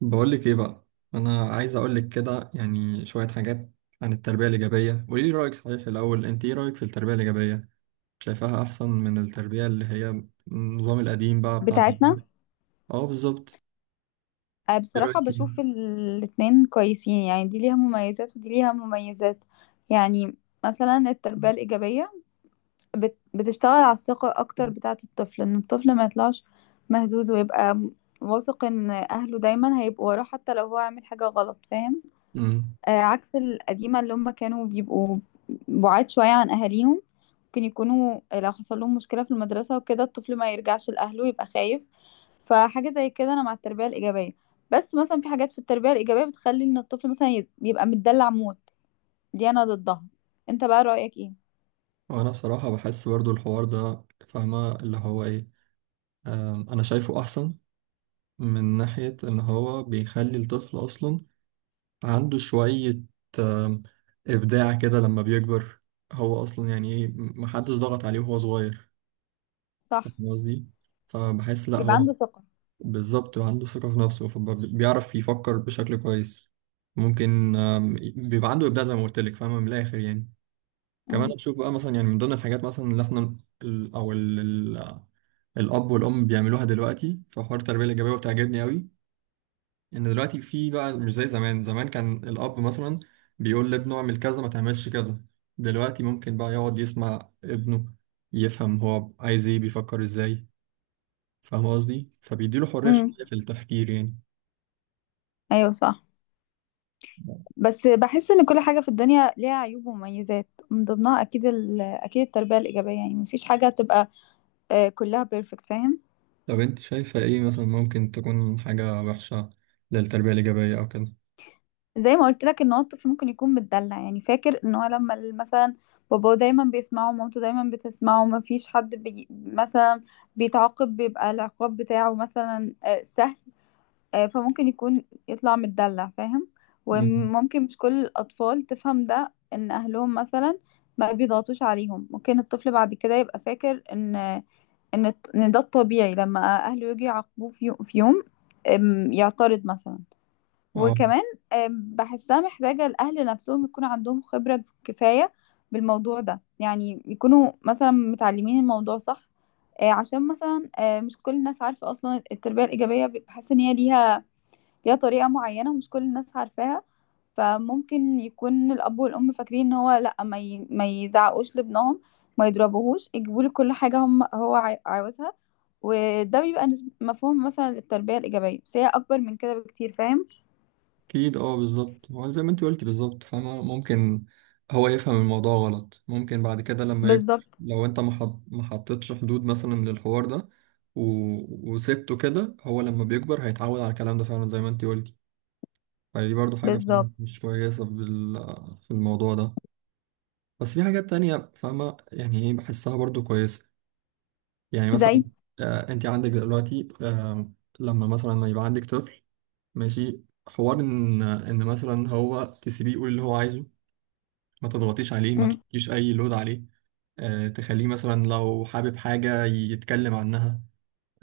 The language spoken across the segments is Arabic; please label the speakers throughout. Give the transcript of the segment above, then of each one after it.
Speaker 1: بقولك ايه بقى. انا عايز اقولك كده، يعني شوية حاجات عن التربية الإيجابية. قوليلي رأيك، صحيح الأول انت ايه رأيك في التربية الإيجابية؟ شايفاها احسن من التربية اللي هي النظام القديم بقى بتاع
Speaker 2: بتاعتنا.
Speaker 1: زمان. اه، بالظبط. ايه رأيك
Speaker 2: بصراحة
Speaker 1: فيها؟
Speaker 2: بشوف الاتنين كويسين، يعني دي ليها مميزات ودي ليها مميزات. يعني مثلا التربية الإيجابية بتشتغل على الثقة أكتر بتاعة الطفل، إن الطفل ما يطلعش مهزوز ويبقى واثق إن أهله دايما هيبقوا وراه حتى لو هو عامل حاجة غلط، فاهم؟
Speaker 1: امم
Speaker 2: آه، عكس القديمة اللي هم كانوا بيبقوا بعاد شوية عن أهاليهم، ممكن يكونوا لو حصل لهم مشكلة في المدرسة وكده الطفل ما يرجعش لأهله، يبقى خايف. فحاجة زي كده أنا مع التربية الإيجابية. بس مثلا في حاجات في التربية الإيجابية بتخلي إن الطفل مثلا يبقى متدلع موت، دي أنا ضدها. أنت بقى رأيك إيه؟
Speaker 1: وانا بصراحة بحس برضو الحوار ده، فاهمة اللي هو ايه. انا شايفه احسن من ناحية ان هو بيخلي الطفل اصلا عنده شوية آم، ابداع كده لما بيكبر. هو اصلا يعني ايه، محدش ضغط عليه وهو صغير،
Speaker 2: صح.
Speaker 1: فاهم قصدي؟ فبحس لا،
Speaker 2: بيبقى
Speaker 1: هو
Speaker 2: عنده ثقة.
Speaker 1: بالظبط عنده ثقة في نفسه، فبيعرف يفكر بشكل كويس. ممكن بيبقى عنده إبداع زي ما قلت لك، فاهمة، من الآخر يعني. كمان
Speaker 2: امم.
Speaker 1: بشوف بقى مثلا، يعني من ضمن الحاجات مثلا اللي احنا ال- أو ال- ال- الأب والأم بيعملوها دلوقتي في حوار التربية الإيجابية، وبتعجبني قوي إن دلوقتي في بقى، مش زي زمان. زمان كان الأب مثلا بيقول لابنه اعمل كذا ما تعملش كذا، دلوقتي ممكن بقى يقعد يسمع ابنه، يفهم هو عايز ايه، بيفكر ازاي، فاهم قصدي؟ فبيديله حرية شوية
Speaker 2: امم.
Speaker 1: في التفكير يعني.
Speaker 2: أيوه صح. بس بحس إن كل حاجة في الدنيا ليها عيوب ومميزات، من ضمنها أكيد أكيد التربية الإيجابية، يعني مفيش حاجة تبقى آه، كلها بيرفكت، فاهم؟
Speaker 1: طب انت شايفة ايه مثلا ممكن تكون حاجة وحشة للتربية الإيجابية أو كده؟
Speaker 2: زي ما قلت لك، ان هو الطفل ممكن يكون متدلع، يعني فاكر ان هو لما مثلا باباه دايما بيسمعه ومامته دايما بتسمعه، ما فيش حد بي مثلا بيتعاقب، بيبقى العقاب بتاعه مثلا آه، سهل. آه، فممكن يكون يطلع متدلع، فاهم؟
Speaker 1: مم.
Speaker 2: وممكن مش كل الاطفال تفهم ده، ان اهلهم مثلا ما بيضغطوش عليهم، ممكن الطفل بعد كده يبقى فاكر ان ان إن ده الطبيعي، لما اهله يجي يعاقبوه في في يوم أم، يعترض مثلا.
Speaker 1: اه،
Speaker 2: وكمان آم، بحسها محتاجة الأهل نفسهم يكون عندهم خبرة كفاية بالموضوع ده، يعني يكونوا مثلا متعلمين الموضوع صح آه، عشان مثلا آه، مش كل الناس عارفة أصلا التربية الإيجابية. بحس إن هي ليها ليها طريقة معينة ومش كل الناس عارفاها. فممكن يكون الأب والأم فاكرين إن هو لأ، ما يزعقوش لابنهم، ما يضربوهوش، يجيبوا له كل حاجة هم هو عاوزها. وده بيبقى مفهوم مثلا التربية الإيجابية، بس هي أكبر من كده بكتير، فاهم؟
Speaker 1: أكيد، اه بالظبط، هو زي ما انت قلتي بالظبط فاهمة. ممكن هو يفهم الموضوع غلط، ممكن بعد كده لما يكبر،
Speaker 2: بالظبط.
Speaker 1: لو انت ما حطيتش حدود مثلا للحوار ده و... وسبته كده، هو لما بيكبر هيتعود على الكلام ده فعلا زي ما انت قلتي. فدي برضو حاجة فعلا
Speaker 2: بالظبط.
Speaker 1: مش كويسة في في الموضوع ده. بس في حاجات تانية فاهمة يعني ايه، بحسها برضو كويسة. يعني
Speaker 2: زي.
Speaker 1: مثلا، انت عندك دلوقتي، لما مثلا يبقى عندك طفل ماشي، حوار ان مثلا هو تسيبيه يقول اللي هو عايزه، ما تضغطيش عليه، ما
Speaker 2: امم.
Speaker 1: تحطيش اي لود عليه. آه تخليه مثلا لو حابب حاجة يتكلم عنها.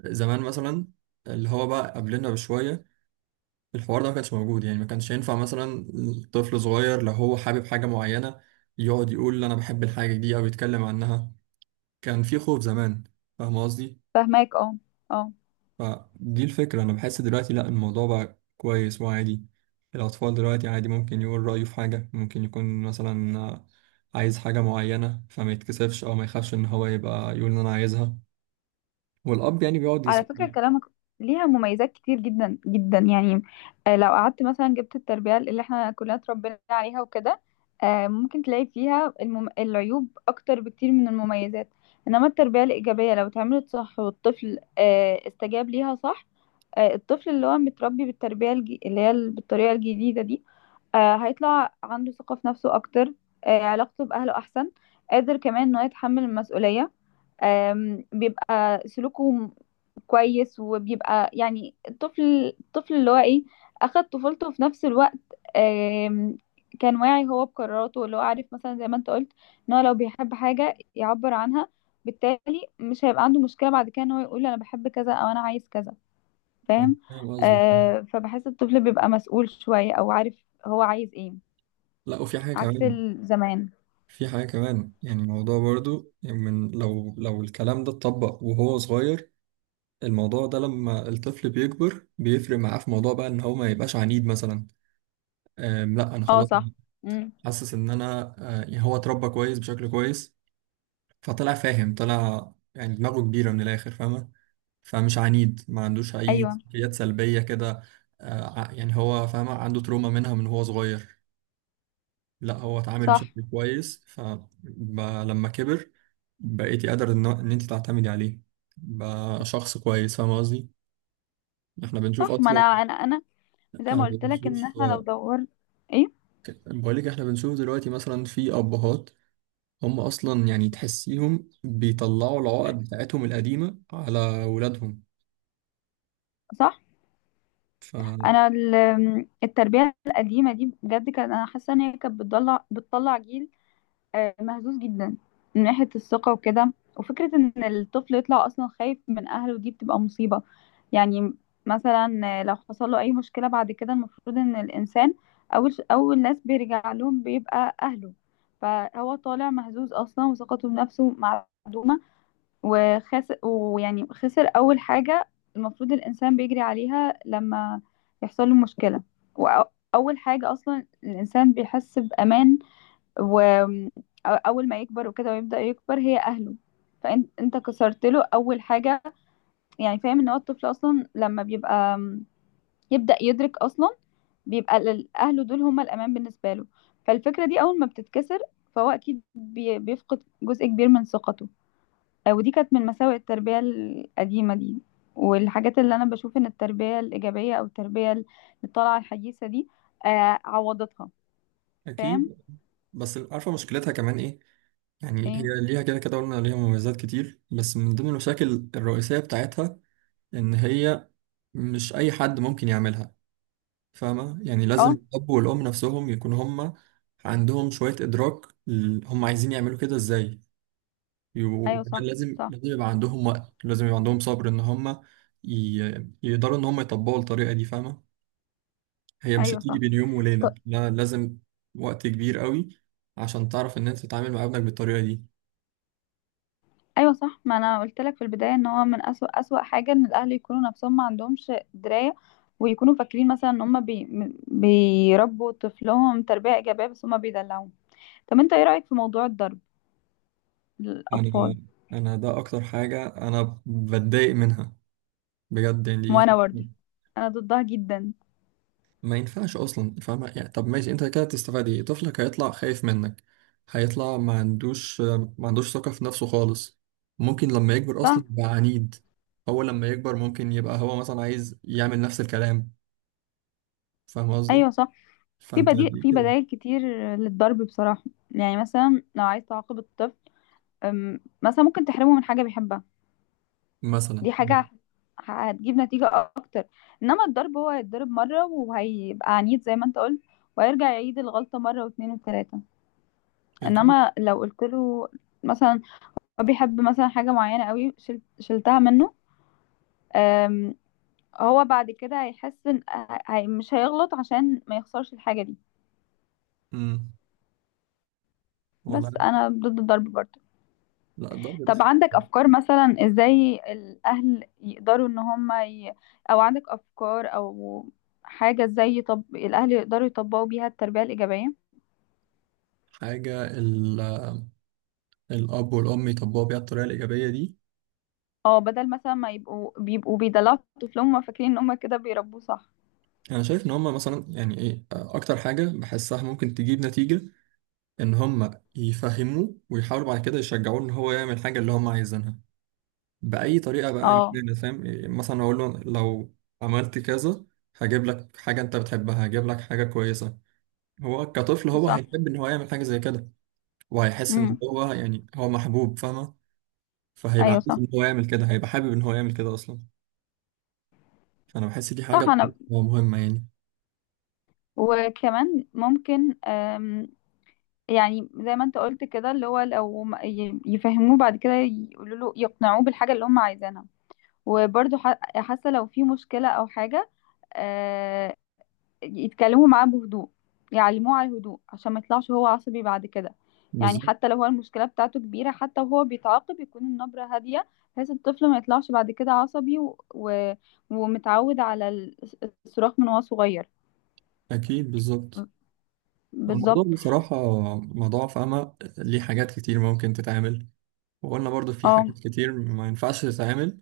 Speaker 1: زمان مثلا اللي هو بقى قبلنا بشوية، الحوار ده ما كانش موجود، يعني ما كانش ينفع مثلا طفل صغير لو هو حابب حاجة معينة يقعد يقول انا بحب الحاجة دي او يتكلم عنها. كان في خوف زمان، فاهم قصدي؟
Speaker 2: فاهماك، اه. اه.
Speaker 1: فدي الفكرة، أنا بحس دلوقتي لأ، الموضوع بقى كويس وعادي. الأطفال دلوقتي عادي ممكن يقول رأيه في حاجة، ممكن يكون مثلا عايز حاجة معينة، فما يتكسفش أو ما يخافش إن هو يبقى يقول إن أنا عايزها، والأب يعني بيقعد
Speaker 2: على
Speaker 1: يسمع.
Speaker 2: فكرة كلامك ليها مميزات كتير جدا جدا، يعني آه، لو قعدت مثلا جبت التربية اللي احنا كلنا اتربينا عليها وكده آه، ممكن تلاقي فيها العيوب أكتر بكتير من المميزات. إنما التربية الإيجابية لو اتعملت صح والطفل آه، استجاب ليها صح آه، الطفل اللي هو متربي اللي هي بالطريقة الجديدة دي آه، هيطلع عنده ثقة في نفسه أكتر، آه، علاقته بأهله أحسن، قادر كمان إنه يتحمل المسؤولية، آم، بيبقى سلوكه كويس، وبيبقى يعني الطفل اللي هو ايه، اخد طفولته في نفس الوقت، آم، كان واعي هو بقراراته، اللي هو عارف مثلا زي ما انت قلت، ان هو لو بيحب حاجة يعبر عنها، بالتالي مش هيبقى عنده مشكلة بعد كده ان هو يقول انا بحب كذا او انا عايز كذا،
Speaker 1: أنا
Speaker 2: فاهم؟
Speaker 1: فاهم قصدي.
Speaker 2: آه، فبحس الطفل بيبقى مسؤول شوية، او عارف هو عايز ايه،
Speaker 1: لأ، وفي حاجة
Speaker 2: عكس
Speaker 1: كمان.
Speaker 2: الزمان.
Speaker 1: يعني الموضوع برضو يعني، من لو الكلام ده اتطبق وهو صغير، الموضوع ده لما الطفل بيكبر بيفرق معاه في موضوع بقى إن هو ما يبقاش عنيد مثلا. لا، انا
Speaker 2: اه
Speaker 1: خلاص
Speaker 2: صح. امم.
Speaker 1: حاسس ان انا يعني هو اتربى كويس بشكل كويس، فطلع فاهم، طلع يعني دماغه كبيره من الاخر فاهمه، فمش عنيد، ما عندوش اي
Speaker 2: ايوه
Speaker 1: سلوكيات سلبيه كده. يعني هو فاهمه عنده تروما منها من هو صغير، لا، هو اتعامل
Speaker 2: صح.
Speaker 1: بشكل كويس، فلما كبر بقيتي قادر ان انت تعتمدي عليه، بقى شخص كويس، فاهمه قصدي؟ احنا بنشوف
Speaker 2: صح. ما انا
Speaker 1: اصلا
Speaker 2: انا انا زي
Speaker 1: احنا
Speaker 2: ما قلت لك، ان
Speaker 1: بنشوف
Speaker 2: احنا لو
Speaker 1: آه،
Speaker 2: دور. ايه؟
Speaker 1: بقول لك، احنا بنشوف دلوقتي مثلا في ابهات هم اصلا يعني تحسيهم بيطلعوا العقد بتاعتهم القديمه على ولادهم،
Speaker 2: صح. انا التربيه القديمه دي بجد، كان انا حاسه ان هي كانت بتطلع جيل آه، مهزوز جدا من ناحيه الثقه وكده، وفكره ان الطفل يطلع اصلا خايف من اهله، دي بتبقى مصيبه يعني. مثلا آه، لو حصل له اي مشكله بعد كده، المفروض ان الانسان اول ناس بيرجع لهم بيبقى اهله. فهو طالع مهزوز اصلا وثقته بنفسه معدومه، وخسر، ويعني خسر أول حاجة المفروض الإنسان بيجري عليها لما يحصل له مشكلة. وأول حاجة أصلا الإنسان بيحس بأمان، وأول ما يكبر وكده ويبدأ يكبر، هي أهله. فأنت كسرت له أول حاجة، يعني فاهم؟ إن هو الطفل أصلا لما بيبقى يبدأ يدرك أصلا، بيبقى أهله دول هما الأمان بالنسبة له. فالفكرة دي أول ما بتتكسر، فهو أكيد بيفقد جزء كبير من ثقته. آه، ودي كانت من مساوئ التربية القديمة دي، والحاجات اللي أنا بشوف إن التربية الإيجابية أو التربية اللي طالعة الحديثة دي آه، عوضتها. فاهم؟
Speaker 1: فاكيد. بس عارفه مشكلتها كمان ايه؟ يعني
Speaker 2: إيه؟
Speaker 1: هي ليها كده كده، قلنا ليها مميزات كتير، بس من ضمن المشاكل الرئيسيه بتاعتها ان هي مش اي حد ممكن يعملها، فاهمه؟ يعني لازم
Speaker 2: أه.
Speaker 1: الاب والام نفسهم يكون هم عندهم شويه ادراك، هم عايزين يعملوا كده ازاي.
Speaker 2: أيوه
Speaker 1: وكمان
Speaker 2: صح.
Speaker 1: لازم
Speaker 2: صح.
Speaker 1: لازم يبقى عندهم وقت، لازم يبقى عندهم صبر ان هم ي... يقدروا ان هم يطبقوا الطريقة دي، فاهمة، هي مش
Speaker 2: أيوه
Speaker 1: هتيجي
Speaker 2: صح.
Speaker 1: بين يوم
Speaker 2: ط-
Speaker 1: وليلة، لا، لازم وقت كبير قوي عشان تعرف ان انت تتعامل مع ابنك بالطريقة دي.
Speaker 2: أيوه صح. ما أنا قلت لك في البداية إن هو من أسوأ أسوأ حاجة إن الأهل يكونوا نفسهم ما عندهمش دراية، ويكونوا فاكرين مثلا إن هما بيربوا طفلهم تربية إيجابية، بس هما بيدلعوهم. طب أنت إيه رأيك في موضوع الضرب للأطفال؟
Speaker 1: انا انا ده اكتر حاجة انا بتضايق منها بجد، يعني
Speaker 2: وأنا برضه
Speaker 1: دي
Speaker 2: أنا ضدها جدا.
Speaker 1: ما ينفعش اصلا، فاهمة يعني؟ طب ماشي، انت كده تستفاد ايه؟ طفلك هيطلع خايف منك، هيطلع ما عندوش ثقة في نفسه خالص. ممكن لما يكبر
Speaker 2: صح؟
Speaker 1: اصلا يبقى عنيد. هو لما يكبر ممكن يبقى هو مثلا عايز يعمل نفس الكلام، فاهم قصدي؟
Speaker 2: ايوه صح. في
Speaker 1: فانت
Speaker 2: بديل،
Speaker 1: ليه
Speaker 2: في
Speaker 1: كده؟
Speaker 2: بدائل كتير للضرب بصراحة. يعني مثلا لو عايز تعاقب الطفل أم، مثلا ممكن تحرمه من حاجة بيحبها.
Speaker 1: مثلا.
Speaker 2: دي حاجة هتجيب نتيجة أكتر. إنما الضرب، هو هيتضرب مرة وهيبقى عنيد زي ما أنت قلت، وهيرجع يعيد الغلطة مرة واتنين وتلاتة.
Speaker 1: اكيد.
Speaker 2: إنما لو قلت له مثلا هو بيحب مثلا حاجة معينة قوي، شلتها منه، أم، هو بعد كده هيحس إن مش هيغلط عشان ما يخسرش الحاجة دي.
Speaker 1: امم والله.
Speaker 2: بس أنا ضد الضرب برضه.
Speaker 1: لا، الضرب ده
Speaker 2: طب عندك افكار مثلا ازاي الاهل يقدروا ان هم ي... او عندك افكار او حاجة ازاي الاهل يقدروا يطبقوا بيها التربية الايجابية؟
Speaker 1: حاجة. الاب والام يطبقوا بيها الطريقة الإيجابية دي.
Speaker 2: اه، بدل مثلا ما يبقوا بيدلعوا طفلهم، هما فاكرين ان هم كده بيربوه صح.
Speaker 1: انا شايف ان هما مثلا، يعني ايه، اكتر حاجة بحسها ممكن تجيب نتيجة ان هم يفهموه ويحاولوا بعد كده يشجعوه ان هو يعمل الحاجه اللي هم عايزينها باي طريقه بقى، إن
Speaker 2: اه
Speaker 1: كان فاهم إيه، مثلا اقول له لو عملت كذا هجيب لك حاجه انت بتحبها، هجيب لك حاجه كويسه. هو كطفل هو
Speaker 2: صح.
Speaker 1: هيحب ان هو يعمل حاجه زي كده، وهيحس ان
Speaker 2: امم.
Speaker 1: هو يعني هو محبوب، فاهمه، فهيبقى
Speaker 2: ايوه
Speaker 1: عايز
Speaker 2: صح.
Speaker 1: ان هو يعمل كده، هيبقى حابب ان هو يعمل كده اصلا. فانا بحس دي حاجه
Speaker 2: صح.
Speaker 1: بصراحة
Speaker 2: انا
Speaker 1: مهمه يعني.
Speaker 2: وكمان ممكن أم... يعني زي ما انت قلت كده، اللي هو لو يفهموه بعد كده، يقولوا له، يقنعوه بالحاجة اللي هم عايزينها. وبرضه حاسة لو في مشكلة او حاجة آه، يتكلموا معاه بهدوء، يعلموه على الهدوء عشان ما يطلعش هو عصبي بعد كده. يعني
Speaker 1: بالظبط.
Speaker 2: حتى لو هو المشكلة بتاعته كبيرة، حتى وهو بيتعاقب يكون النبرة هادية، بحيث الطفل ما يطلعش بعد كده عصبي ومتعود على الصراخ من وهو صغير.
Speaker 1: اكيد بالظبط. الموضوع
Speaker 2: بالظبط.
Speaker 1: بصراحه موضوع فاهمه، ليه حاجات كتير ممكن تتعمل، وقلنا برضو في
Speaker 2: اه،
Speaker 1: حاجات كتير ما ينفعش تتعمل.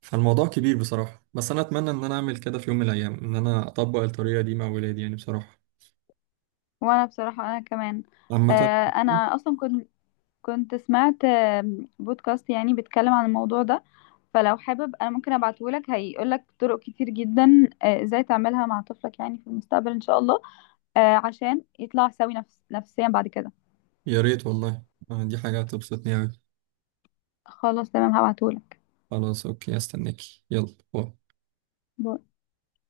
Speaker 1: فالموضوع كبير بصراحة، بس أنا أتمنى إن أنا أعمل كده في يوم من الأيام، إن أنا أطبق الطريقة دي مع ولادي يعني بصراحة.
Speaker 2: وانا بصراحة انا كمان
Speaker 1: عامة.
Speaker 2: آه، انا اصلا كنت سمعت آم، بودكاست يعني بيتكلم عن الموضوع ده، فلو حابب انا ممكن ابعتهولك، هيقولك طرق كتير جدا آه، ازاي تعملها مع طفلك يعني في المستقبل ان شاء الله، آه، عشان يطلع سوي نفسيا بعد كده.
Speaker 1: يا ريت والله. دي حاجة هتبسطني أوي.
Speaker 2: خلاص تمام، هبعتهولك.
Speaker 1: خلاص، أوكي، أستناكي، يلا باي.